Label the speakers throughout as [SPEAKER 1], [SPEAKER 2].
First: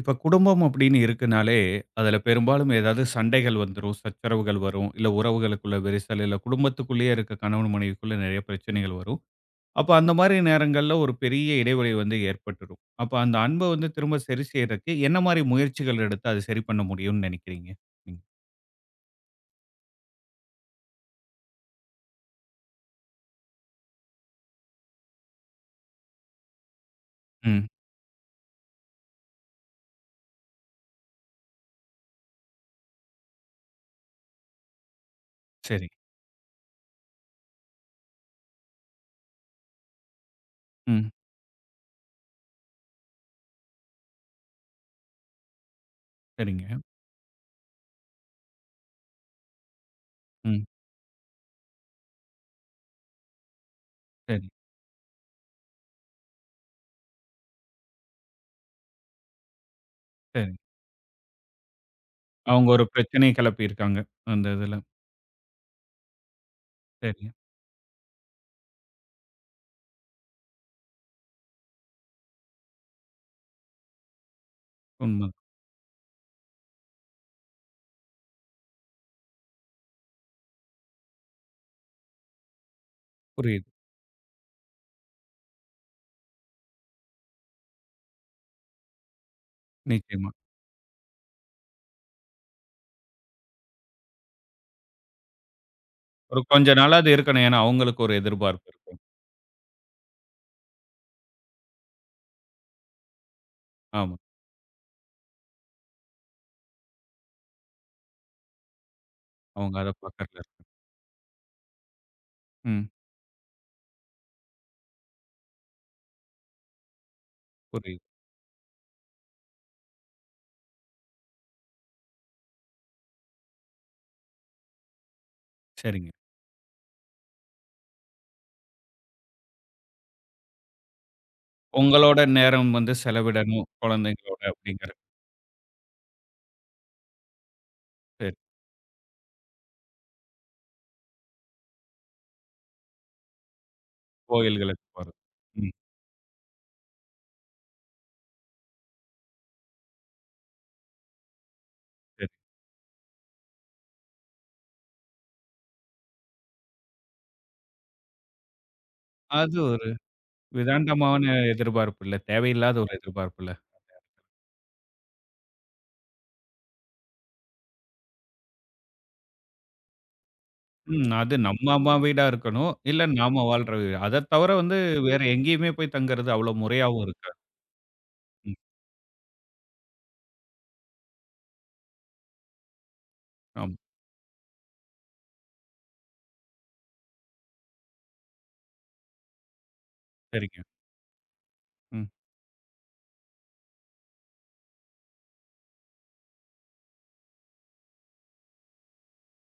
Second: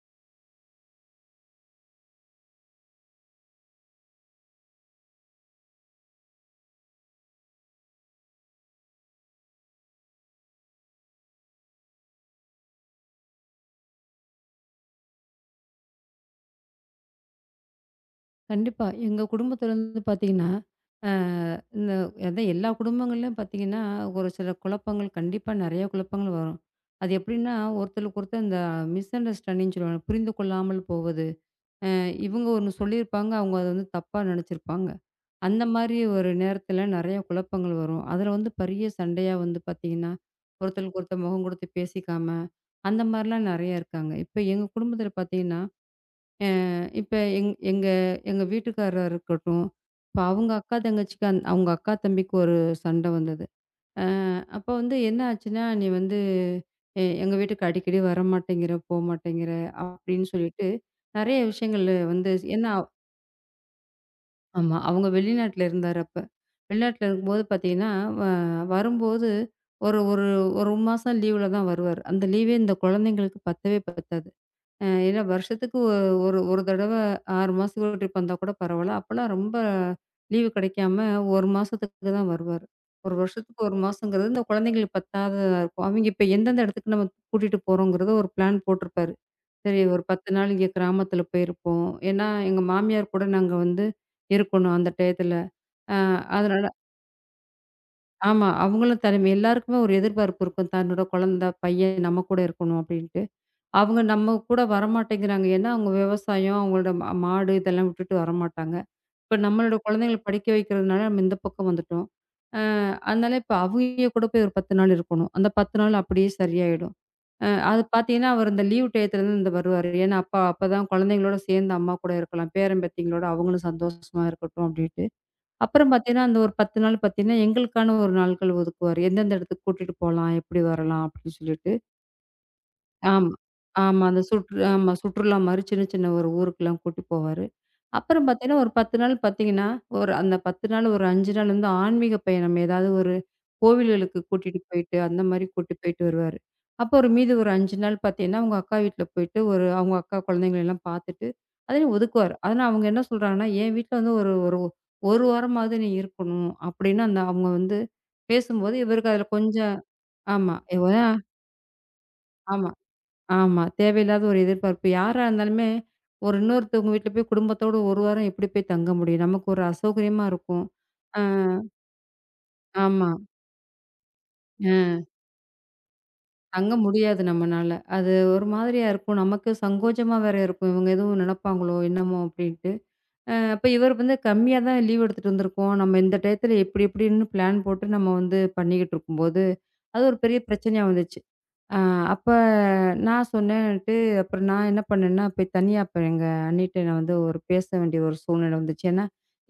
[SPEAKER 1] இப்ப குடும்பம் அப்படின்னு இருக்குனாலே, அதுல பெரும்பாலும் ஏதாவது சண்டைகள் வந்துரும், சச்சரவுகள் வரும். இல்ல உறவுகளுக்குள்ள விரிசல், இல்ல குடும்பத்துக்குள்ளேயே இருக்க கணவன், மனைவிக்குள்ள நெறைய பிரச்சனைகள் வரும். அப்ப அந்த மாரி நேரங்கள்ல ஒரு பெரிய இடைவெளி வந்து ஏற்பட்டுரும். அப்ப அந்த அன்ப வந்து திரும்ப சரி செய்றதுக்கு என்ன மாரி முயற்சிகள் எடுத்து அத சரி பண்ண முடியும்னு நெனைக்கிறீங்க? நீங்க?
[SPEAKER 2] கண்டிப்பா. எங்க குடும்பத்தில வந்து பார்த்தீங்கன்னா, அ இந்த அதான் எல்லா குடும்பங்கள்லயும் பார்த்தீங்கன்னா, ஒரு சில குழப்பங்கள் கண்டிப்பா நெறைய குழப்பங்கள் வரும். அது எப்படின்னா,
[SPEAKER 1] ம்.
[SPEAKER 2] ஒருத்தருக்கு ஒருத்தர் இந்த மிஸ் அண்டர்ஸ்டாண்டிங்ன்னு சொல்லுவாங்க. புரிந்து கொள்ளாமல் போவது. அ இவங்க ஒண்ணு சொல்லியிருப்பாங்க, அவங்க அத வந்து தப்பா நெனச்சிருப்பாங்க. அந்த
[SPEAKER 1] சரி.
[SPEAKER 2] மாரி ஒரு நேரத்தில நெறைய குழப்பங்கள் வரும். அதில வந்து பெரிய சண்டையா வந்து பார்த்தீங்கன்னா, ஒருத்தருக்கு
[SPEAKER 1] ம்.
[SPEAKER 2] ஒருத்தர் முகம் குடுத்து பேசிக்காம, அந்த மாரிலாம் நெறைய இருக்காங்க. இப்ப எங்க குடும்பத்தில பார்த்தீங்கன்னா
[SPEAKER 1] சரிங்க.
[SPEAKER 2] இப்ப எங் எங்க எங்க வீட்டுக்காரரா இருக்கட்டும், இப்ப அவங்க
[SPEAKER 1] ம்.
[SPEAKER 2] அக்கா தங்கச்சிக்கு அவங்க அக்கா தம்பிக்கு ஒரு சண்டை வந்தது. அ
[SPEAKER 1] சரி,
[SPEAKER 2] அப்ப வந்து என்ன ஆச்சுன்னா, "நீ வந்து எங்க வீட்டுக்கு அடிக்கடி வரமாட்டேங்கிற, போமாட்டேங்கிற" அப்படின்னு
[SPEAKER 1] சரி.
[SPEAKER 2] சொல்லிட்டு நெறைய விஷயங்கள் வந்து
[SPEAKER 1] அவங்க
[SPEAKER 2] ஏன்னா
[SPEAKER 1] ஒரு பிரச்சனைய கிளப்பியிருக்காங்க. அந்த இதுல.
[SPEAKER 2] ஆமா. அவங்க வெளிநாட்டுல இருந்தாரு அப்ப. வெளிநாட்டுல
[SPEAKER 1] சரிங்க.
[SPEAKER 2] இருக்கும்போது பார்த்தீங்கன்னா, வ வரும்போது ஒரு ஒரு 1 மாசம் லீவுல தான் வருவாரு. அந்த லீவே இந்த குழந்தைங்களுக்கு பத்தவே பத்தாது. ஏன்னா
[SPEAKER 1] உண்ம.
[SPEAKER 2] வருஷத்துக்கு ஒ ஒரு ஒரு தடவ 6 மாசத்துக்கு ஒரு ட்ரிப் வந்தா கூட பரவால்ல. அப்பலாம் ரொம்ப லீவு கிடைக்காம 1 மாசத்துக்கு தான் வருவாரு. 1 வருஷத்துக்கு
[SPEAKER 1] புரியுது.
[SPEAKER 2] 1 மாசங்கிறது இந்த குழந்தைங்களுக்கு பத்தாததா இருக்கும். அவைங்க இப்ப எந்தெந்த இடத்துக்கு நம்ம கூட்டிட்டு போறோங்கிறத ஒரு பிளான் போட்டிருப்பாரு. சரி ஒரு
[SPEAKER 1] நிச்சயமா.
[SPEAKER 2] 10 நாள் இங்க கிராமத்துல போயிருப்போம். ஏன்னா எங்க மாமியார் கூட நாங்க வந்து இருக்கணும் அந்த டயத்துல. அ
[SPEAKER 1] ஒரு
[SPEAKER 2] அதனால
[SPEAKER 1] கொஞ்ச நாளாவது இருக்கணும். ஏன்னா, அவங்களுக்கு ஒரு
[SPEAKER 2] ஆமா.
[SPEAKER 1] எதிர்பார்ப்பு இருக்கும்.
[SPEAKER 2] அவங்களும் தலைமை எல்லாருக்குமே ஒரு எதிர்பார்ப்பு இருக்கும். தன்னோட குழந்த, பையன் நம்ம கூட இருக்கணும் அப்படின்ட்டு. அவங்க
[SPEAKER 1] ஆமா.
[SPEAKER 2] நம்ம கூட வரமாட்டேங்கிறாங்க. ஏன்னா, அவங்க விவசாயம், அவங்களோட மாடு இதெல்லாம் விட்டுட்டு வரமாட்டாங்க. இப்ப நம்மளோட
[SPEAKER 1] அவங்க அத
[SPEAKER 2] குழந்தைங்கள
[SPEAKER 1] பக்கத்துல
[SPEAKER 2] படிக்க
[SPEAKER 1] இருக்கு.
[SPEAKER 2] வைக்கிறதுனால நம்ம இந்த பக்கம் வந்துட்டோம். அ
[SPEAKER 1] ம்.
[SPEAKER 2] அதனால இப்ப அவிங்க கூட போய் ஒரு 10 நாள் இருக்கணும். அந்த 10 நாள் அப்படியே சரியாயிடும். அது
[SPEAKER 1] புரியுது.
[SPEAKER 2] பார்த்தீங்கன்னா, அவர் இந்த லீவ் டயத்துலருந்து இந்த வருவாரு. ஏன்னா, அப்பதான் குழந்தைங்களோட சேர்ந்து அம்மா கூட இருக்கலாம். பேரன் பேத்திங்களோட அவங்களும் சந்தோஷமா இருக்கட்டும் அப்படின்ட்டு. அப்புறம்
[SPEAKER 1] சரிங்க.
[SPEAKER 2] பார்த்தீங்கன்னா, அந்த ஒரு 10 நாள் பார்த்தீங்கன்னா, எங்களுக்கான ஒரு நாட்கள் ஒதுக்குவாரு. எந்தெந்த இடத்துக்கு கூட்டிட்டு போலாம், எப்படி வரலாம் அப்படின்னு சொல்லிட்டு.
[SPEAKER 1] உங்களோட நேரம் வந்து
[SPEAKER 2] ஆமா.
[SPEAKER 1] செலவிடணும்
[SPEAKER 2] ஆமா. அந்த
[SPEAKER 1] குழந்தைங்களோட
[SPEAKER 2] சுற்று ஆமா.
[SPEAKER 1] அப்படிங்கிறது.
[SPEAKER 2] சுற்றுலா மாரி சின்ன, சின்ன ஒரு ஊருக்குலாம் கூட்டி போவாரு. அப்புறம்
[SPEAKER 1] சரி.
[SPEAKER 2] பார்த்தீங்கன்னா, ஒரு 10 நாள் பார்த்தீங்கன்னா, அந்த 10 நாள் ஒரு 5 நாள் வந்து ஆன்மீக பயணம். ஏதாவது ஒரு கோவில்களுக்கு கூட்டிட்டு
[SPEAKER 1] கோயில்களுக்கு
[SPEAKER 2] போயிட்டு,
[SPEAKER 1] போறது.
[SPEAKER 2] அந்த மாரி
[SPEAKER 1] ம்.
[SPEAKER 2] கூட்டி போயிட்டு வருவாரு. அப்போ ஒரு மீதி ஒரு 5 நாள் பார்த்தீங்கன்னா, அவங்க அக்கா வீட்ல போயிட்டு அவங்க அக்கா குழந்தைங்களலாம் பார்த்துட்டு, அதையும்
[SPEAKER 1] சரி.
[SPEAKER 2] ஒதுக்குவாரு. ஆனா அவங்க என்ன சொல்றாங்கன்னா, "என் வீட்ல வந்து ஒரு ஒரு 1 வாரமாவது நீ இருக்கணும்." அப்படின்னு அந்த அவங்க வந்து பேசும்போது, இவருக்கு அதில
[SPEAKER 1] அது
[SPEAKER 2] கொஞ்சம்
[SPEAKER 1] ஒரு
[SPEAKER 2] ஆமா.
[SPEAKER 1] விதாண்டமான எதிர்பார்ப்பு இல்ல.
[SPEAKER 2] ஆமா.
[SPEAKER 1] தேவையில்லாத ஒரு எதிர்பார்ப்பு இல்ல.
[SPEAKER 2] ஆமா. தேவையில்லாத ஒரு எதிர்பார்ப்பு. யாரா இருந்தாலுமே, ஒரு இன்னொருத்தவங்க வீட்ல போய் குடும்பத்தோட 1 வாரம் எப்படி போய் தங்க முடியும்? நமக்கு ஒரு அசௌகரியமா இருக்கும்.
[SPEAKER 1] ம்.
[SPEAKER 2] ஆ
[SPEAKER 1] அது நம்ம அம்மா வீடா இருக்கணும். இல்ல
[SPEAKER 2] ஆமா.
[SPEAKER 1] நாம வாழ்ற வீடு. அத தவிர
[SPEAKER 2] அ
[SPEAKER 1] வந்து வேற எங்கேயுமே போய் தங்குறது அவ்வளோ
[SPEAKER 2] தங்க
[SPEAKER 1] முறையாவும்
[SPEAKER 2] முடியாது
[SPEAKER 1] இருக்காது.
[SPEAKER 2] நம்மனால. அது ஒரு
[SPEAKER 1] ம்.
[SPEAKER 2] மாதிரியா இருக்கும். நமக்கு சங்கோஜமா வேற இருக்கும். இவங்க எதுவும் நெனப்பாங்களோ என்னமோ அப்படின்ட்டு. அப்ப
[SPEAKER 1] ஆமா.
[SPEAKER 2] இவர் வந்து கம்மியா தான் லீவ் எடுத்துட்டு வந்திருக்கோம். நம்ம இந்த டயத்துல எப்படி எப்படின்னு பிளான் போட்டு நம்ம வந்து பண்ணிக்கிட்டு இருக்கும்போது, அது ஒரு பெரிய
[SPEAKER 1] சரிங்க.
[SPEAKER 2] பிரச்சனையா வந்துச்சு. ஆ
[SPEAKER 1] ம்.
[SPEAKER 2] அப்ப நான் சொன்னேன்ட்டு, அப்புறம் நான் என்ன பண்ணேன்னா, போய் தனியா அப்ப எங்க அண்ணிட்ட நான் வந்து ஒரு பேச வேண்டிய ஒரு சூழ்நிலை வந்துச்சு. ஏன்னா,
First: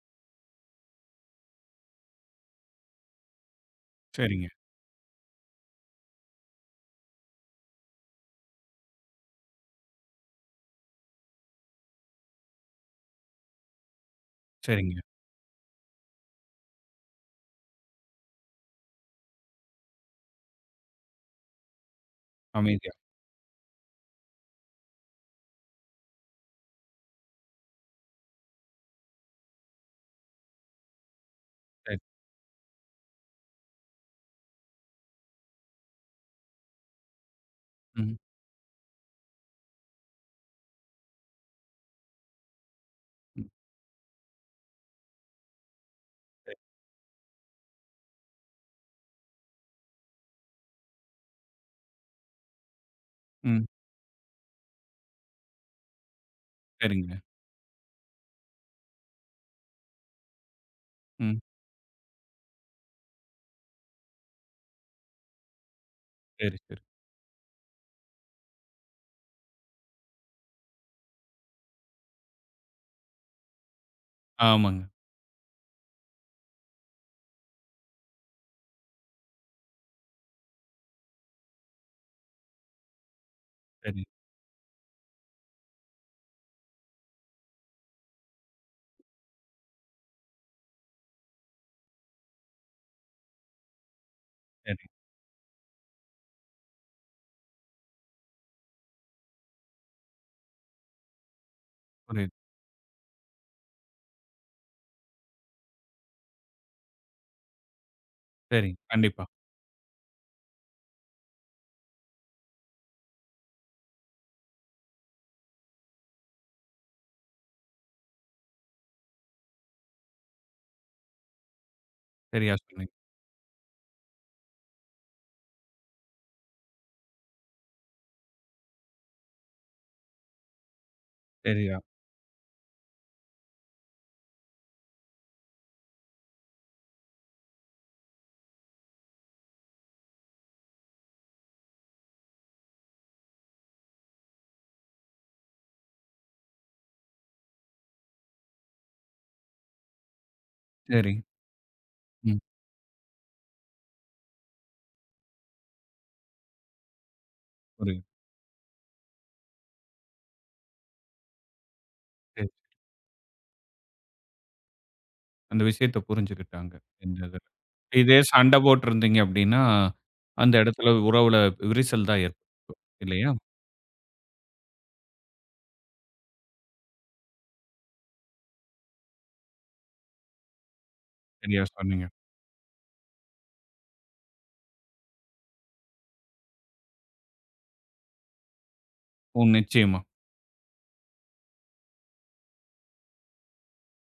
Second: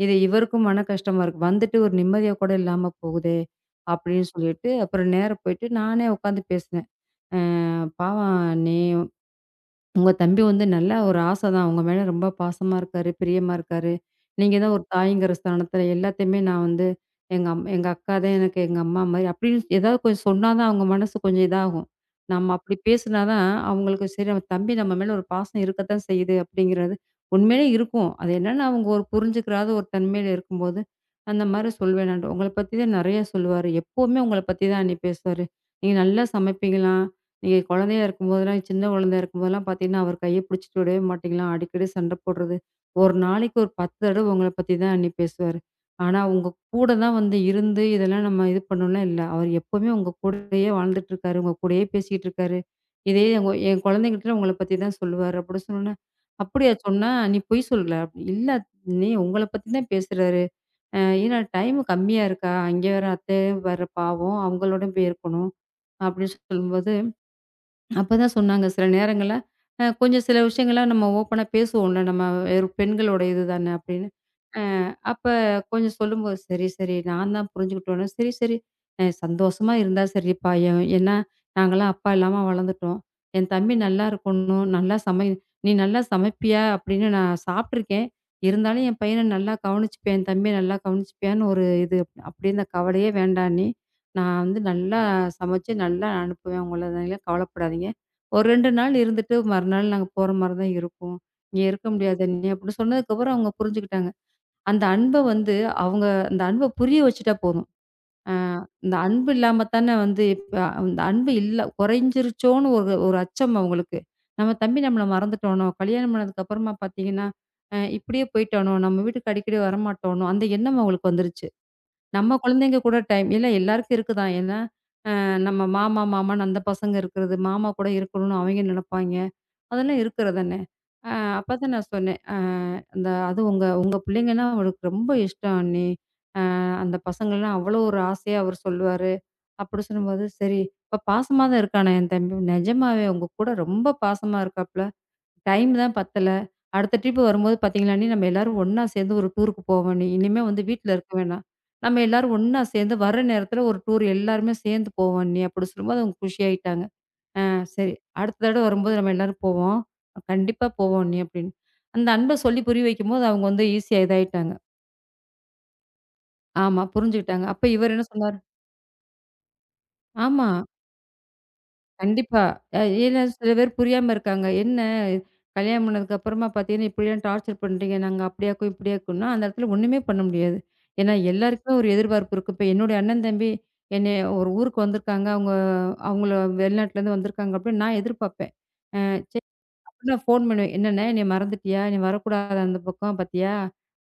[SPEAKER 2] இது இவருக்கும் மன கஷ்டமா இருக்கு. வந்துட்டு ஒரு நிம்மதியா கூட இல்லாம போகுதே! அப்படின்னு
[SPEAKER 1] சரிங்க,
[SPEAKER 2] சொல்லிட்டு, அப்புறம் நேரா போயிட்டு நானே உட்காந்து பேசினேன். அ பாவம் நீ உங்க தம்பி வந்து நல்ல ஒரு ஆச தான். உங்க மேல ரொம்ப பாசமா இருக்காரு, பிரியமா இருக்காரு. நீங்க தான் ஒரு
[SPEAKER 1] சரிங்க.
[SPEAKER 2] தாய்ங்கிற ஸ்தானத்துல எல்லாத்தையுமே நான் வந்து எங்க அக்கா தான் எனக்கு எங்க அம்மா மாரி அப்படின்னு ஏதாவது கொஞ்சம் சொன்னா தான் அவங்க மனசு கொஞ்சம் இதாகும். நம்ம அப்படி
[SPEAKER 1] அமைதியா.
[SPEAKER 2] பேசினா தான் அவங்களுக்கு சரி நம்ம தம்பி நம்ம மேல ஒரு பாசம் இருக்கத்தான் செய்யுது அப்படிங்கிறது உண்மையிலே இருக்கும். அது என்னன்னா அவங்க ஒரு புரிஞ்சுக்கிறாத ஒரு தன்மையில இருக்கும்போது, அந்த மாரி
[SPEAKER 1] சரி.
[SPEAKER 2] சொல்வேனாண்டு. உங்கள பத்தி தான் நெறைய சொல்லுவாரு. எப்பவுமே உங்கள பத்தி தான் அண்ணி பேசுவாரு. நீங்க நல்லா சமைப்பீங்களாம். நீங்க குழந்தையா
[SPEAKER 1] ம்.
[SPEAKER 2] இருக்கும்போதெல்லாம், சின்ன குழந்தையா இருக்கும்போதெல்லாம் பார்த்தீங்கன்னா, அவர் கைய பிடிச்சிட்டு விடவே மாட்டீங்களாம். அடிக்கடி சண்டை போடுறது. ஒரு
[SPEAKER 1] ம்.
[SPEAKER 2] நாளைக்கு ஒரு 10 தடவ உங்கள பத்தி தான் எண்ணி பேசுவாரு. ஆனா, உங்க
[SPEAKER 1] சரி.
[SPEAKER 2] கூட தான் வந்து இருந்து, இதெல்லாம் நம்ம இது பண்ணோம்லாம் இல்ல. அவர் எப்பவுமே உங்க கூடயே வாழ்ந்துட்டு இருக்காரு. உங்க கூடயே பேசிக்கிட்டு இருக்காரு. இதே என்
[SPEAKER 1] ம்.
[SPEAKER 2] என் குழந்தைகிட்ட உங்கள பத்தி தான் சொல்லுவாரு. அப்படி சொன்னோனே, "அப்படியா சொன்னா?
[SPEAKER 1] சரிங்க.
[SPEAKER 2] நீ பொய் சொல்லல." அப்படி "இல்ல அண்ணி உங்கள பத்தி தான் பேசுறாரு. ஏன்னா
[SPEAKER 1] ம்.
[SPEAKER 2] டைம் கம்மியா இருக்கா? அங்க வேற அத்தை வேற பாவம். அவங்களோட போய் இருக்கணும்." அப்படின்னு
[SPEAKER 1] சரி, சரி.
[SPEAKER 2] சொல்லும்போது அப்பதான் சொன்னாங்க, சில நேரங்கள்ல கொஞ்சம் சில விஷயங்கள்லாம் நம்ம ஓப்பனா பேசுவோம்ல, நம்ம வெறும் பெண்களோட இதுதானே அப்படின்னு. அ
[SPEAKER 1] ஆமாங்க.
[SPEAKER 2] அப்ப கொஞ்சம் சொல்லும்போது, சரி, சரி நான் தான் புரிஞ்சுக்கிட்டோன்னே, சரி, சரி சந்தோஷமா இருந்தா சரிப்பா. ஏன்னா நாங்கலாம் அப்பா இல்லாம வளர்ந்துட்டோம். என் தம்பி
[SPEAKER 1] சரி,
[SPEAKER 2] நல்லா இருக்கணும், நல்லா சமை நீ நல்லா சமைப்பியா அப்படின்னு நான் சாப்பிட்டுருக்கேன். இருந்தாலும் என் பையனை நல்லா கவனிச்சுப்பேன், என் தம்பியை நல்லா கவனிச்சுப்பியான்னு ஒரு இது. அப்படி இந்த கவலையே வேண்டாம் அண்ணி. நான் வந்து
[SPEAKER 1] சரி.
[SPEAKER 2] நல்லா சமைச்சு நல்லா அனுப்புவேன் உங்கள, நீங்கலாம் கவலைப்படாதீங்க. ஒரு 2 நாள் இருந்துட்டு மறுநாள் நாங்க போற மாரி தான் இருக்கும். இங்க இருக்க முடியாது
[SPEAKER 1] புரியுது.
[SPEAKER 2] அண்ணி அப்படின்னு சொன்னதுக்கப்புறம் அவங்க புரிஞ்சுக்கிட்டாங்க. அந்த அன்ப வந்து அவங்க அந்த அன்ப புரிய வச்சுட்டா போதும். அ
[SPEAKER 1] சரிங்க.
[SPEAKER 2] இந்த
[SPEAKER 1] கண்டிப்பா.
[SPEAKER 2] அன்பு இல்லாம தானே வந்து இப்ப அந்த அன்பு இல்ல குறைஞ்சிருச்சோன்னு ஒரு ஒரு அச்சம் அவங்களுக்கு. நம்ம தம்பி நம்மள மறந்துட்டானோ, கல்யாணம் பண்ணதுக்கப்புறமா பார்த்தீங்கன்னா, இப்படியே போயிட்டானோ, நம்ம வீட்டுக்கு அடிக்கடி வரமாட்டானோ, அந்த எண்ணம் அவங்களுக்கு வந்துருச்சு. நம்ம
[SPEAKER 1] சரியா
[SPEAKER 2] குழந்தைங்க
[SPEAKER 1] சொன்னீங்க.
[SPEAKER 2] கூட டைம் இல்ல எல்லாருக்கும் இருக்குதான். ஏன்னா, நம்ம மாமா, மாமான்னு அந்த பசங்க இருக்கிறது, மாமா கூட இருக்கணும்னு அவங்க நினைப்பாய்ங்க. அதெல்லாம் இருக்கிறதானே! அ அப்பதான்
[SPEAKER 1] சரியா
[SPEAKER 2] நான் சொன்னேன். அந்த அது உங்க உங்க பிள்ளைங்கன்னா அவருக்கு ரொம்ப இஷ்டம் அண்ணி. அந்த பசங்கள்லாம் அவ்வளோ ஒரு ஆசையா அவரு சொல்லுவாரு. அப்படி சொல்லும்போது, சரி இப்ப பாசமா தான் இருக்கானா என் தம்பி? நிஜமாவே உங்க கூட ரொம்ப பாசமா இருக்காப்புல. டைம் தான் பத்தல. அடுத்த ட்ரிப் வரும்போது பார்த்தீங்கன்னா அண்ணி, நம்ம எல்லாரும் ஒண்ணா சேர்ந்து ஒரு டூருக்கு போவோம் அண்ணி. இனிமே வந்து வீட்ல இருக்க
[SPEAKER 1] சரி.
[SPEAKER 2] வேணாம். நம்ம எல்லாரும்
[SPEAKER 1] ம்.
[SPEAKER 2] ஒண்ணா சேர்ந்து வர நேரத்துல ஒரு டூர் எல்லாருமே சேர்ந்து போவோம் அண்ணி. அப்படி சொல்லும்போது அவங்க குஷியாயிட்டாங்க. ஆ சரி.
[SPEAKER 1] புரியுது.
[SPEAKER 2] அடுத்த தடவ வரும்போது நம்ம எல்லாரும் போவோம். கண்டிப்பா போவோம் அண்ணி அப்படின்னு. அந்த அன்ப
[SPEAKER 1] சரி.
[SPEAKER 2] சொல்லி புரிய வைக்கும்போது அவங்க வந்து ஈஸியா இதாயிட்டாங்க.
[SPEAKER 1] அந்த விஷயத்த புரிஞ்சுக்கிட்டாங்க.
[SPEAKER 2] ஆமா
[SPEAKER 1] இந்த இதுல.
[SPEAKER 2] புரிஞ்சுகிட்டாங்க. அப்ப இவர் என்ன
[SPEAKER 1] இதே
[SPEAKER 2] சொன்னாரு?
[SPEAKER 1] சண்டை போட்டிருந்தீங்க அப்டின்னா,
[SPEAKER 2] ஆமா,
[SPEAKER 1] அந்த இடத்துல உறவுல விரிசல் தான் ஏற்படும்
[SPEAKER 2] கண்டிப்பா. ஏன்னா
[SPEAKER 1] இல்லையா?
[SPEAKER 2] சில பேர் புரியாம இருக்காங்க. என்ன கல்யாணம் பண்ணதுக்கு அப்புறமா பார்த்தீங்கன்னா, இப்படிலாம் டார்ச்சர் பண்றீங்க. நாங்க அப்படியாக்கும், இப்படியாக்கும்ன்னா, அந்த இடத்துல ஒண்ணுமே பண்ண முடியாது. ஏன்னா
[SPEAKER 1] சரியா
[SPEAKER 2] எல்லாருக்குமே ஒரு
[SPEAKER 1] சொன்னீங்க.
[SPEAKER 2] எதிர்பார்ப்பு இருக்கு. இப்ப என்னுடைய அண்ணன் தம்பி என்னைய ஒரு ஊருக்கு வந்திருக்காங்க. அவங்கள வெளிநாட்டுலேருந்து வந்திருக்காங்க அப்படின்னு நான் எதிர்பார்ப்பேன். சரி
[SPEAKER 1] ம். நிச்சயமா,
[SPEAKER 2] நான் ஃபோன் பண்ணுவேன். "என்னண்ணே என்னைய மறந்துட்டியா? நீ வரக்கூடாதா அந்த பக்கம் பாத்தியா?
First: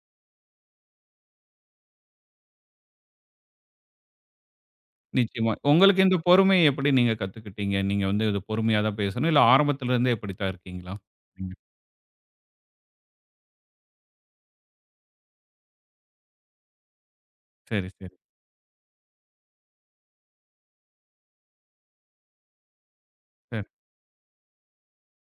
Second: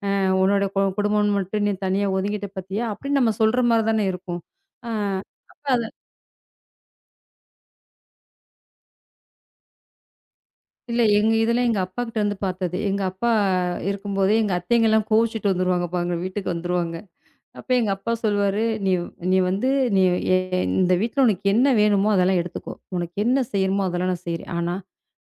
[SPEAKER 2] உன்னோட குடும்பம்னு மட்டும் நீ தனியா ஒதுங்கிட்ட பாத்தியா?" அப்படின்னு நம்ம சொல்ற மாரி தானே இருக்கும். ஆ
[SPEAKER 1] நிச்சயமா.
[SPEAKER 2] அது
[SPEAKER 1] உங்களுக்கு இந்த பொறுமைய எப்படி நீங்க கத்துக்கிட்டீங்க? நீங்க வந்து இது பொறுமையா தான் பேசணும். இல்ல ஆரம்பத்துல இருந்தே இப்படித்தான் இருக்கீங்களா?
[SPEAKER 2] இல்ல எங்க
[SPEAKER 1] நீங்க.
[SPEAKER 2] இதெல்லாம் எங்க அப்பாகிட்ட வந்து பாத்தது. எங்க அப்பா இருக்கும்போதே எங்க அத்தைங்கலாம் கோவிச்சுட்டு வந்துருவாங்க பாருங்க வீட்டுக்கு வந்துருவாங்க. அப்ப
[SPEAKER 1] சரி,
[SPEAKER 2] எங்க அப்பா
[SPEAKER 1] சரி.
[SPEAKER 2] சொல்லுவாரு, "நீ நீ வந்து நீ எ இந்த வீட்ல உனக்கு என்ன வேணுமோ அதெல்லாம் எடுத்துக்கோ. உனக்கு என்ன
[SPEAKER 1] சரி,
[SPEAKER 2] செய்யணுமோ அதெல்லாம் நான் செய்றேன். ஆனா,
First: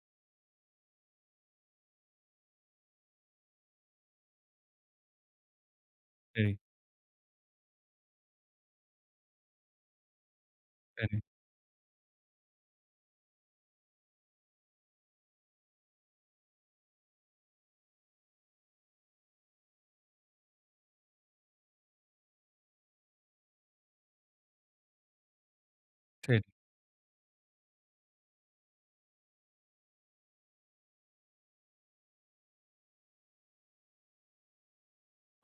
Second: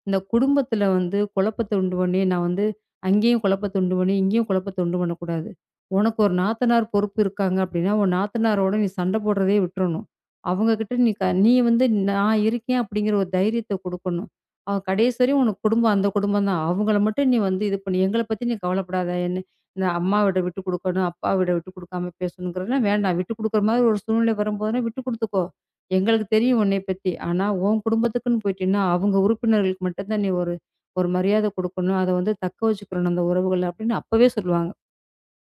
[SPEAKER 2] இந்த குடும்பத்துல வந்து குழப்பத்த உண்டு பண்ணி, நான் வந்து அங்கேயும் குழப்பத்த உண்டு பண்ணி, இங்கேயும் குழப்பத்த உண்டு பண்ணக்கூடாது. உனக்கு ஒரு
[SPEAKER 1] சரி,
[SPEAKER 2] நாத்தனார் பொறுப்பு இருக்காங்க அப்டின்னா, உன் நாத்தனாரோட நீ சண்ட போடுறதே விட்டுறணும். அவங்க கிட்ட நீ
[SPEAKER 1] சரி,
[SPEAKER 2] க நீ வந்து நான் இருக்கேன் அப்படிங்கிற ஒரு தைரியத்த குடுக்கணும். அவ கடைசி வரையும் உனக்கு குடும்பம் அந்த குடும்பம் தான். அவங்கள மட்டும் நீ வந்து இது பண்ணு. எங்கள பத்தி நீ கவலைப்படாத. என்ன இந்த அம்மாவிட விட்டு குடுக்கணும், அப்பாவிட விட்டு குடுக்காம பேசணுங்கிறதெல்லாம் வேண்டாம். விட்டு குடுக்குற மாதிரி ஒரு சூழ்நிலை வரும்போதுனா விட்டு குடுத்துக்கோ. எங்களுக்கு
[SPEAKER 1] சரி.
[SPEAKER 2] தெரியும் உன்னைய பத்தி. ஆனா உன் குடும்பத்துக்குன்னு போயிட்டீன்னா, அவங்க உறுப்பினர்களுக்கு மட்டும் தான் நீ ஒரு ஒரு மரியாதை குடுக்கணும். அத வந்து தக்க வச்சுக்கணும் அந்த உறவுகள அப்படின்னு அப்பவே சொல்லுவாங்க.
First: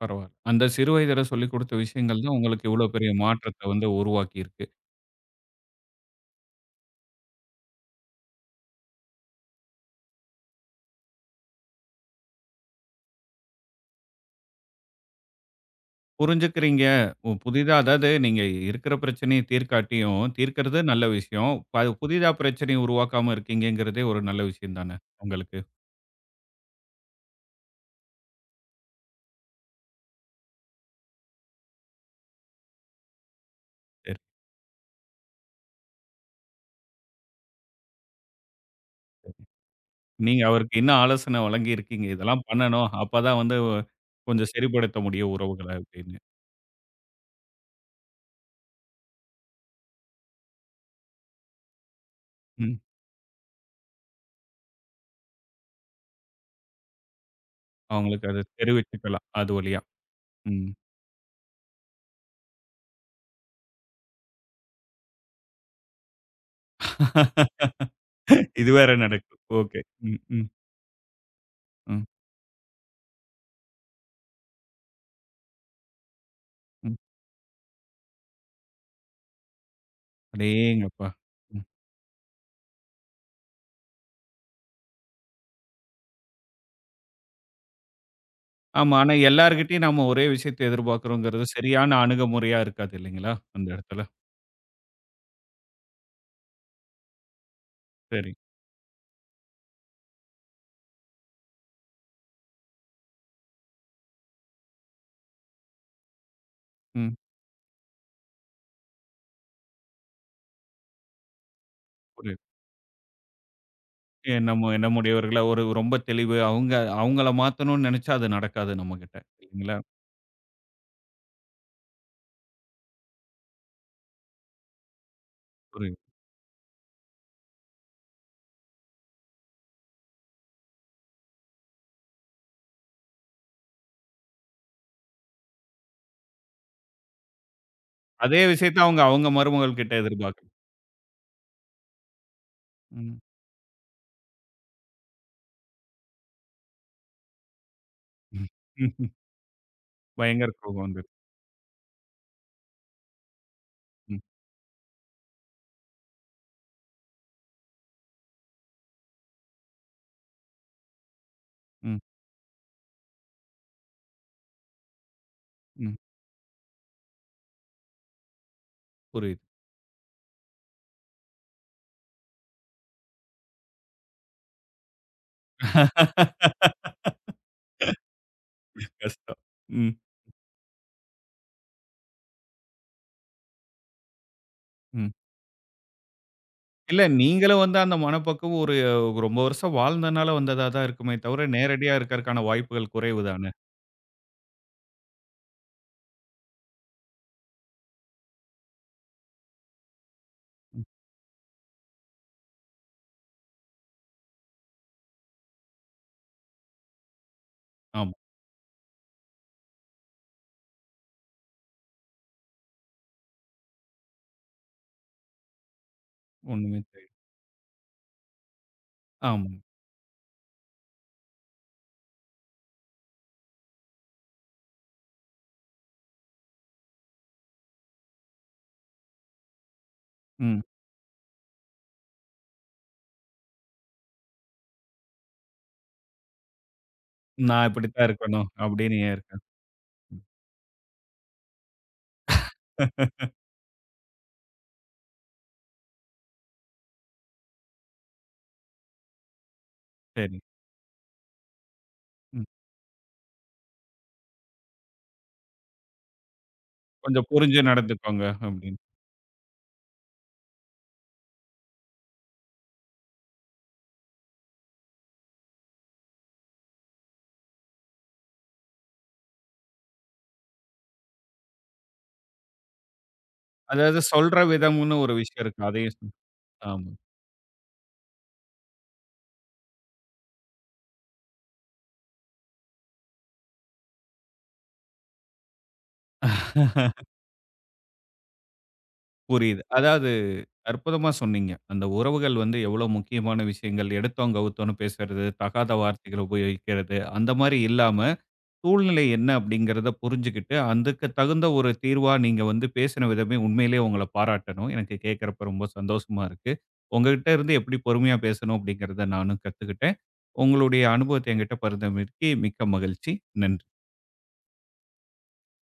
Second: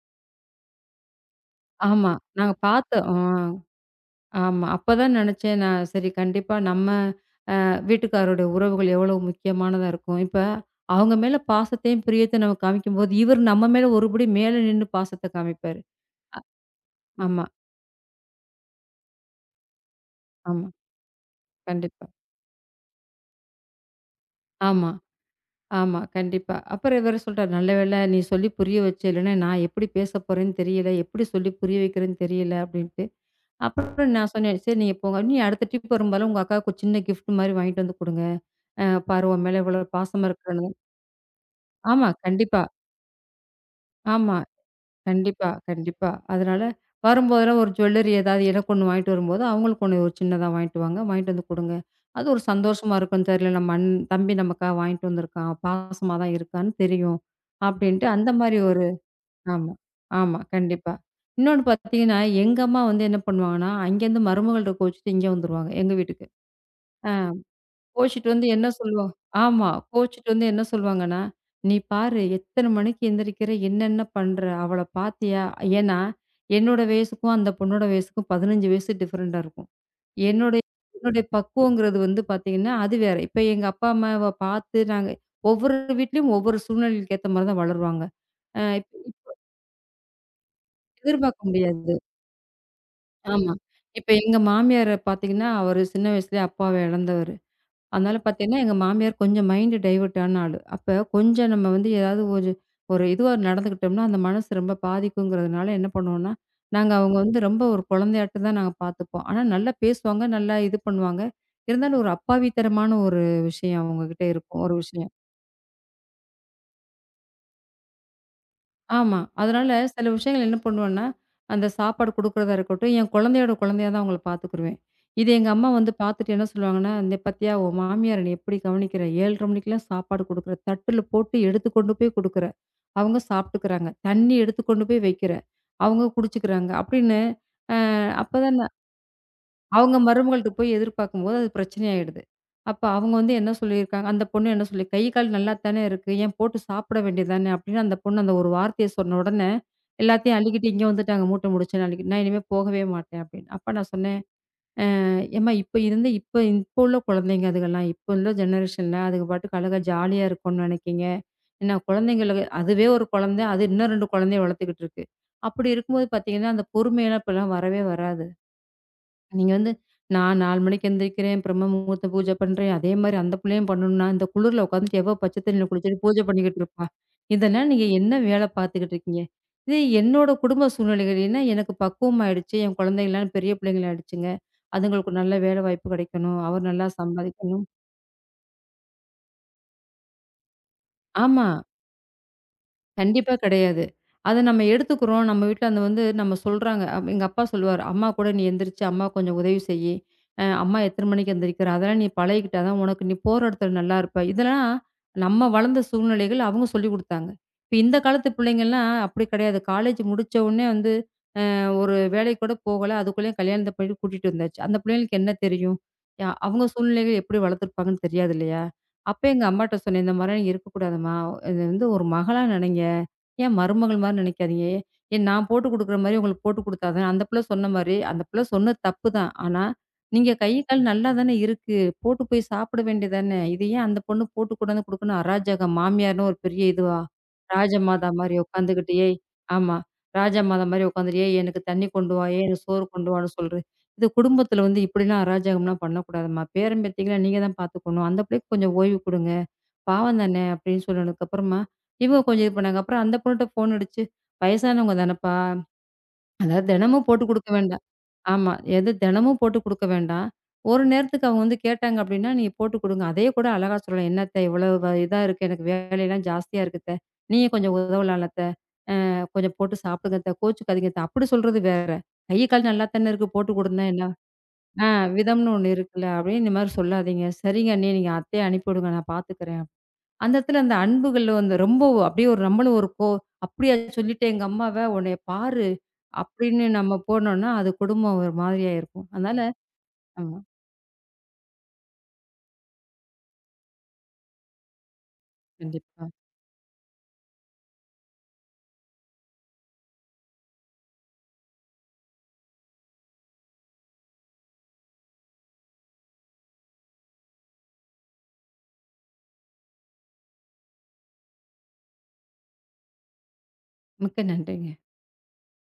[SPEAKER 1] பரவால்ல. அந்த சிறு வயதில சொல்லிக் குடுத்த
[SPEAKER 2] ஆமா.
[SPEAKER 1] விஷயங்கள் தான்
[SPEAKER 2] நாங்க
[SPEAKER 1] உங்களுக்கு இவ்வளவு
[SPEAKER 2] பார்த்தோம்.
[SPEAKER 1] பெரிய
[SPEAKER 2] ஆ
[SPEAKER 1] மாற்றத்த வந்து உருவாக்கியிருக்கு.
[SPEAKER 2] ஆமா. அப்பதான் நெனச்சேன் நான் சரி கண்டிப்பா நம்ம வீட்டுக்காரருடைய உறவுகள் எவ்வளவு முக்கியமானதா இருக்கும். இப்ப அவங்க மேல பாசத்தையும், பிரியத்தையும் நம்ம காமிக்கும்போது, இவர் நம்ம மேல ஒருபடி மேல நின்னு பாசத்த காமிப்பாரு.
[SPEAKER 1] புரிஞ்சுக்கிறீங்க.
[SPEAKER 2] ஆமா,
[SPEAKER 1] புதிதா அதாவது நீங்க இருக்கிற பிரச்சனைய தீர்க்காட்டியும்,
[SPEAKER 2] ஆமா.
[SPEAKER 1] தீர்க்கிறது நல்ல விஷயம்.
[SPEAKER 2] கண்டிப்பா.
[SPEAKER 1] புதிதா பிரச்சனைய உருவாக்காம இருக்கீங்கங்கிறதே ஒரு நல்ல விஷயம்
[SPEAKER 2] ஆமா,
[SPEAKER 1] தானே உங்களுக்கு.
[SPEAKER 2] ஆமா. கண்டிப்பா. அப்புறம் இவரு சொல்றாரு, "நல்ல வேளை நீ சொல்லி புரிய வச்ச. இல்லன்னா நான் எப்படி பேச போறேன்னு தெரியல. எப்படி சொல்லி புரிய வைக்கிறேன்னு தெரியல." அப்படின்ட்டு. அப்புறம்
[SPEAKER 1] சரி.
[SPEAKER 2] நான் சொன்னேன், "சரி நீங்க போங்க. நீ அடுத்த ட்ரிப் வரும்போதெல்லாம் உங்க அக்காவுக்கு ஒரு சின்ன கிஃப்ட் மாரி வாங்கிட்டு வந்து குடுங்க. பாரு உன் மேல இவ்வளவு பாசமா
[SPEAKER 1] நீங்க
[SPEAKER 2] இருக்கிறனால"
[SPEAKER 1] அவருக்கு என்ன ஆலோசனை வழங்கியிருக்கீங்க?
[SPEAKER 2] ஆமா.
[SPEAKER 1] இதெல்லாம்
[SPEAKER 2] கண்டிப்பா.
[SPEAKER 1] பண்ணணும். அப்பதான் வந்து
[SPEAKER 2] ஆமா.
[SPEAKER 1] கொஞ்சம் சரிப்படுத்த முடியும்
[SPEAKER 2] கண்டிப்பா,
[SPEAKER 1] உறவுகள
[SPEAKER 2] கண்டிப்பா.
[SPEAKER 1] அப்படின்னு.
[SPEAKER 2] அதனால வரும்போதெல்லாம் ஒரு ஜுவல்லரி ஏதாவது எனக்கு ஒண்ணு வாங்கிட்டு வரும்போது, அவங்களுக்கு ஒண்ணு ஒரு சின்னதா வாங்கிட்டு வாங்க. வாங்கிட்டு வந்து குடுங்க. அது ஒரு
[SPEAKER 1] ம்.
[SPEAKER 2] சந்தோஷமா இருக்கும். தெரியல நம்ம தம்பி நமக்காக வாங்கிட்டு வந்திருக்கான். பாசமா தான் இருக்கான்னு தெரியும். அப்படின்ட்டு
[SPEAKER 1] அவங்களுக்கு
[SPEAKER 2] அந்த
[SPEAKER 1] அத
[SPEAKER 2] மாரி ஒரு
[SPEAKER 1] தெரிவிச்சுக்கலாம். அது
[SPEAKER 2] ஆமா,
[SPEAKER 1] வழியா.
[SPEAKER 2] ஆமா.
[SPEAKER 1] ம்.
[SPEAKER 2] கண்டிப்பா. இன்னொன்னு பார்த்தீங்கன்னா, எங்க அம்மா வந்து என்ன பண்ணுவாங்கன்னா, அங்கேருந்து மருமகள்ட்ட கோவிச்சுட்டு இங்க வந்துருவாங்க, எங்க வீட்டுக்கு. அ கோச்சிட்டு வந்து என்ன
[SPEAKER 1] இது வேற
[SPEAKER 2] சொல்லுவா
[SPEAKER 1] நடக்கும்.
[SPEAKER 2] ஆமா.
[SPEAKER 1] ஓகே. ம்,
[SPEAKER 2] கோச்சிட்டு வந்து
[SPEAKER 1] ம்,
[SPEAKER 2] என்ன சொல்லுவாங்கன்னா, "நீ
[SPEAKER 1] ம்,
[SPEAKER 2] பாரு எத்தன மணிக்கு எந்திரிக்கிற? என்னென்ன பண்ற? அவள பாத்தியா?" ஏன்னா, என்னோட
[SPEAKER 1] ம்.
[SPEAKER 2] வயசுக்கும் அந்த பொண்ணோட வயசுக்கும் 15 வயசு டிஃபரெண்டா இருக்கும். என்னுடைய
[SPEAKER 1] அடேங்கப்பா!
[SPEAKER 2] என்னுடைய பக்குவங்கிறது வந்து பாத்தீங்கன்னா, அது வேற. இப்ப எங்க அப்பா, அம்மாவ பாத்து நாங்க ஒவ்வொரு வீட்லயும் ஒவ்வொரு சூழ்நிலைக்கு ஏத்த மாரி தான் வளருவாங்க. அ இப்
[SPEAKER 1] ஆமா. ஆனா எல்லார்கிட்டயும் நாம ஒரே விஷயத்த எதிர்பார்க்கிறோங்கிறது
[SPEAKER 2] எதிர்பார்க்க முடியாது.
[SPEAKER 1] சரியான அணுகுமுறையா இருக்காது இல்லைங்களா?
[SPEAKER 2] ஆமா.
[SPEAKER 1] அந்த இடத்துல.
[SPEAKER 2] இப்ப எங்க மாமியார பாத்தீங்கன்னா, அவரு சின்ன வயசுலயே அப்பாவ இழந்தவரு. அதனால
[SPEAKER 1] சரி.
[SPEAKER 2] பார்த்தீங்கன்னா, எங்க மாமியார் கொஞ்சம் மைண்ட் டைவர்ட் ஆன ஆளு. அப்ப கொஞ்சம் நம்ம வந்து ஏதாவது ஒரு ஒரு இதுவா நடந்துக்கிட்டோம்னா, அந்த மனசு ரொம்ப பாதிக்குங்கிறதுனால என்ன பண்ணுவோம்னா, நாங்க
[SPEAKER 1] ம்.
[SPEAKER 2] அவங்க வந்து ரொம்ப ஒரு குழந்தையாட்டம் தான் நாங்க பார்த்துப்போம். ஆனா நல்லா பேசுவாங்க, நல்லா இது பண்ணுவாங்க. இருந்தாலும் ஒரு
[SPEAKER 1] புரியுது.
[SPEAKER 2] அப்பாவித்தனமான ஒரு விஷயம் அவங்ககிட்ட இருக்கும்.
[SPEAKER 1] நம்ம
[SPEAKER 2] ஒரு
[SPEAKER 1] என்ன
[SPEAKER 2] விஷயம்.
[SPEAKER 1] முடியவர்களா ஒரு ரொம்ப தெளிவு அவங்க அவங்கள மாத்தணும்னு நெனைச்சா அது நடக்காது நம்மகிட்ட.
[SPEAKER 2] ஆமா. அதனால
[SPEAKER 1] இல்லைங்களா?
[SPEAKER 2] சில விஷயங்கள் என்ன பண்ணுவேன்னா, அந்த சாப்பாடு குடுக்குறதா இருக்கட்டும், என் குழந்தையோட குழந்தையா தான் அவங்கள பார்த்துக்குருவேன். இது எங்க அம்மா வந்து
[SPEAKER 1] புரியுது.
[SPEAKER 2] பார்த்துட்டு என்ன சொல்லுவாங்கன்னா, "இந்த பார்த்தியா உன் மாமியார நீ எப்படி கவனிக்கிற? 7:30 மணிக்கெல்லாம் சாப்பாடு குடுக்குற. தட்டுல போட்டு எடுத்து கொண்டு போய் குடுக்குற. அவங்க சாப்பிட்டுக்கிறாங்க. தண்ணி எடுத்து கொண்டு போய் வைக்கிற. அவங்க குடிச்சுக்கிறாங்க." அப்படின்னு. அ
[SPEAKER 1] அதே
[SPEAKER 2] அப்பதான்
[SPEAKER 1] விஷயத்த அவங்க அவங்க மருமகள் கிட்ட
[SPEAKER 2] அவங்க மருமகள்ட்ட
[SPEAKER 1] எதிர்பார்க்கணும்.
[SPEAKER 2] போய் எதிர்பார்க்கும்போது அது பிரச்சனையாயிடுது. அப்ப அவங்க
[SPEAKER 1] ம்.
[SPEAKER 2] வந்து என்ன சொல்லியிருக்காங்க, அந்த பொண்ணு என்ன சொல்லி "கை, கால் நல்லா தானே இருக்கு. ஏன் போட்டு சாப்பிட வேண்டியது தானே?" அப்படின்னு அந்த பொண்ணு அந்த ஒரு வார்த்தைய
[SPEAKER 1] ம்.
[SPEAKER 2] சொன்ன உடனே, எல்லாத்தையும்
[SPEAKER 1] பயங்கர
[SPEAKER 2] அள்ளிக்கிட்டு
[SPEAKER 1] கோபம்
[SPEAKER 2] இங்க
[SPEAKER 1] வந்தது.
[SPEAKER 2] வந்துட்டாங்க மூட்டை முடிச்சுன்னு அள்ளிக்கிட்டு. நான் இனிமே போகவே மாட்டேன் அப்படின்னு. அப்ப நான்
[SPEAKER 1] ம்.
[SPEAKER 2] சொன்னேன், "ஏம்மா இப்ப இருந்து இப்ப இப்ப உள்ள குழந்தைங்க அதுகெல்லாம். இப்ப உள்ள ஜெனரேஷன்ல அதுக பாட்டுக்கு அழகா ஜாலியா இருக்கும்னு நினைக்கிங்க. ஏன்னா
[SPEAKER 1] ம்.
[SPEAKER 2] குழந்தைங்களுக்கு அதுவே ஒரு குழந்தை, அது இன்னும் 2 குழந்தைய வளர்த்துக்கிட்டு இருக்கு. அப்படி
[SPEAKER 1] ம்.
[SPEAKER 2] இருக்கும்போது பார்த்தீங்கன்னா, அந்த பொறுமையெல்லாம் இப்பல்லாம் வரவே வராது."
[SPEAKER 1] புரியுது.
[SPEAKER 2] நீங்க வந்து, நான் 4 மணிக்கு எந்திரிக்கிறேன், பிரம்ம முகூர்த்த பூஜை பண்றேன். அதே மாரி அந்த புள்ளையும் பண்ணணும்னா, இந்த குளிர்ல உட்காந்துட்டு எவ பச்ச தண்ணியில குளிச்சுட்டு பூஜை பண்ணிக்கிட்டு இருப்பா? இதெல்லாம் நீங்க என்ன வேலை பார்த்துக்கிட்டு இருக்கீங்க?
[SPEAKER 1] கஷ்டம்.
[SPEAKER 2] இதே
[SPEAKER 1] ம்.
[SPEAKER 2] என்னோட குடும்ப சூழ்நிலைகள்னா, எனக்கு பக்குவம் ஆயிடுச்சு. என் குழந்தைங்கலாம் பெரிய பிள்ளைங்களாயிடுச்சுங்க.
[SPEAKER 1] ம்.
[SPEAKER 2] அதுங்களுக்கு ஒரு நல்ல வேலை வாய்ப்பு கிடைக்கணும். அவர் நல்லா
[SPEAKER 1] இல்ல நீங்களும்
[SPEAKER 2] சம்பாதிக்கணும்.
[SPEAKER 1] வந்து அந்த மனப்பக்குவம் ஒரு ரொம்ப வருஷம் வாழ்ந்தனால வந்ததா தான் இருக்குமே தவிர,
[SPEAKER 2] ஆமா.
[SPEAKER 1] நேரடியா இருக்கறக்கான வாய்ப்புகள் குறைவு
[SPEAKER 2] கண்டிப்பா
[SPEAKER 1] தானே!
[SPEAKER 2] கிடையாது. அத நம்ம எடுத்துக்கிறோம். நம்ம வீட்ல அந்த வந்து நம்ம சொல்றாங்க. எங்க அப்பா சொல்லுவாரு, "அம்மா கூட நீ எந்திரிச்சு அம்மாக்கு கொஞ்சம் உதவி செய்யி. அம்மா எத்தன மணிக்கு எந்திரிக்கிறா? அதெல்லாம் நீ பழகிக்கிட்டா தான் உனக்கு நீ போற இடத்துல நல்லா இருப்ப." இதெல்லாம் நம்ம வளர்ந்த சூழ்நிலைகள் அவங்க சொல்லிக் குடுத்தாங்க. இப்ப இந்த
[SPEAKER 1] ஆமா.
[SPEAKER 2] காலத்து பிள்ளைங்கலாம் அப்படி கிடையாது. காலேஜ் முடிச்ச உடனே வந்து ஒரு வேலைக்கு கூட போகல. அதுக்குள்ளேயும் கல்யாணத்த போயிட்டு கூட்டிட்டு வந்தாச்சு. அந்த பிள்ளைங்களுக்கு என்ன தெரியும்? அவங்க
[SPEAKER 1] ஒண்ணுமே தெரியல.
[SPEAKER 2] சூழ்நிலைகள் எப்படி வளர்த்துருப்பாங்கன்னு தெரியாது இல்லையா? அப்ப எங்க
[SPEAKER 1] ஆமா.
[SPEAKER 2] அம்மாட்ட சொன்னேன். இந்த மாரிலாம் நீங்க இருக்கக்கூடாதும்மா. இது வந்து ஒரு மகளா நெனைங்க. ஏன் மருமகள் மாரி நெனைக்காதீங்க. ஏன் நான் போட்டு குடுக்குற மாரி உங்களுக்கு போட்டு குடுத்தா தானே அந்த பிள்ள சொன்னது தப்பு தான். ஆனா, நீங்க கை,
[SPEAKER 1] ம்.
[SPEAKER 2] கால் நல்லா தானே இருக்கு. போட்டு போய் சாப்பிட வேண்டியது தானே! இது ஏன் அந்த பொண்ணு போட்டு கொண்டாந்து குடுக்கணும் அராஜகம். மாமியார்ன்னு ஒரு பெரிய இதுவா?
[SPEAKER 1] நான் இப்படித்தான்
[SPEAKER 2] ராஜமாதா மாரி
[SPEAKER 1] இருக்கணும்
[SPEAKER 2] உட்காந்துக்கிட்டு
[SPEAKER 1] அப்படின்னு ஏன்
[SPEAKER 2] ஏய்
[SPEAKER 1] இருக்கேன்.
[SPEAKER 2] ஆமா. ராஜா மாதா மாரி உட்காந்துட்டு, "ஏய் எனக்கு தண்ணி கொண்டு வா, ஏய் எனக்கு சோறு கொண்டு வான்னு" சொல்றது. இது குடும்பத்தில வந்து இப்படிலாம் அராஜகம்லாம் பண்ணக்கூடாதும்மா. பேரன் பேத்திங்கள நீங்க தான் பார்த்துக்கணும். அந்த பிள்ளைக்கு கொஞ்சம் ஓய்வு குடுங்க. பாவம்
[SPEAKER 1] சரி.
[SPEAKER 2] தானே அப்படின்னு சொன்னதுக்கப்புறமா, இவங்க
[SPEAKER 1] ம்.
[SPEAKER 2] கொஞ்சம் இது பண்ணாங்க. அப்புறம் அந்த பொண்ணுட்ட ஃபோன் அடிச்சு, "வயசானவங்க தானப்பா, அதாவது தினமும் போட்டு
[SPEAKER 1] கொஞ்சம்
[SPEAKER 2] குடுக்க
[SPEAKER 1] புரிஞ்சு
[SPEAKER 2] வேண்டாம்"
[SPEAKER 1] நடந்துக்கோங்க
[SPEAKER 2] ஆமா.
[SPEAKER 1] அப்படின்னு.
[SPEAKER 2] எது தினமும் போட்டு குடுக்க வேண்டாம். ஒரு நேரத்துக்கு அவங்க வந்து கேட்டாங்க அப்படின்னா, நீங்க போட்டு குடுங்க. அதையே கூட அழகா சொல்லலாம். "என்ன அத்தை இவ்வளவு வ- இதா இருக்கு, எனக்கு வேலையெல்லாம் ஜாஸ்தியா இருக்கு அத்தை. நீங்க கொஞ்சம் உதவலாம்ல அத்தை." கொஞ்சம் போட்டு சாப்பிடுங்க அத்த, கோச்சுக்காதீங்க அத்த. அப்படி சொல்றது வேற. கை, கால் நல்லா தானே இருக்கு, போட்டு கொடுந்தேன்
[SPEAKER 1] அதாவது
[SPEAKER 2] என்ன
[SPEAKER 1] சொல்ற
[SPEAKER 2] ஆ
[SPEAKER 1] விதம்னு ஒரு விஷயம்
[SPEAKER 2] விதம்னு
[SPEAKER 1] இருக்கு.
[SPEAKER 2] ஒண்ணு
[SPEAKER 1] அதையும்
[SPEAKER 2] இருக்குல்ல
[SPEAKER 1] சொல்
[SPEAKER 2] அப்படின்னு இந்த மாரி
[SPEAKER 1] ஆமா.
[SPEAKER 2] சொல்லாதீங்க. சரிங்க அண்ணி, நீங்க அத்தைய அனுப்பிவிடுங்க. நான் பார்த்துக்கிறேன். அந்த இடத்துல அந்த அன்புகள் வந்து ரொம்ப அப்படியே ஒரு நம்மளும் ஒரு கோ அப்படியா சொல்லிட்டு எங்க அம்மாவ உன்னைய பாரு அப்படின்னு நம்ம போனோம்னா, அது குடும்பம் ஒரு மாதிரியா இருக்கும். அதனால
[SPEAKER 1] புரியுது. அதாவது
[SPEAKER 2] ஆமா,
[SPEAKER 1] அற்புதமா சொன்னீங்க. அந்த உறவுகள் வந்து எவ்வளோ முக்கியமான விஷயங்கள். எடுத்தோம் கவுத்தோம்ன்னு பேசுறது, தகாத
[SPEAKER 2] கண்டிப்பா.
[SPEAKER 1] வார்த்தைகள் உபயோகிக்கிறது, அந்த மாரி இல்லாம சூழ்நிலை என்ன அப்படிங்கிறத புரிஞ்சுகிட்டு, அதுக்கு தகுந்த ஒரு தீர்வா நீங்க வந்து பேசின விதமே உண்மையிலேயே உங்கள பாராட்டணும். எனக்கு கேட்கிறப்ப ரொம்ப சந்தோஷமா இருக்கு. உங்ககிட்ட இருந்து எப்படி பொறுமையா பேசணும் அப்படிங்கிறத நானும் கத்துக்கிட்டேன். உங்களுடைய அனுபவத்த என்கிட்ட பகிர்ந்தமைக்கு மிக்க மகிழ்ச்சி. நன்றி.
[SPEAKER 2] மிக்க நன்றிங்க.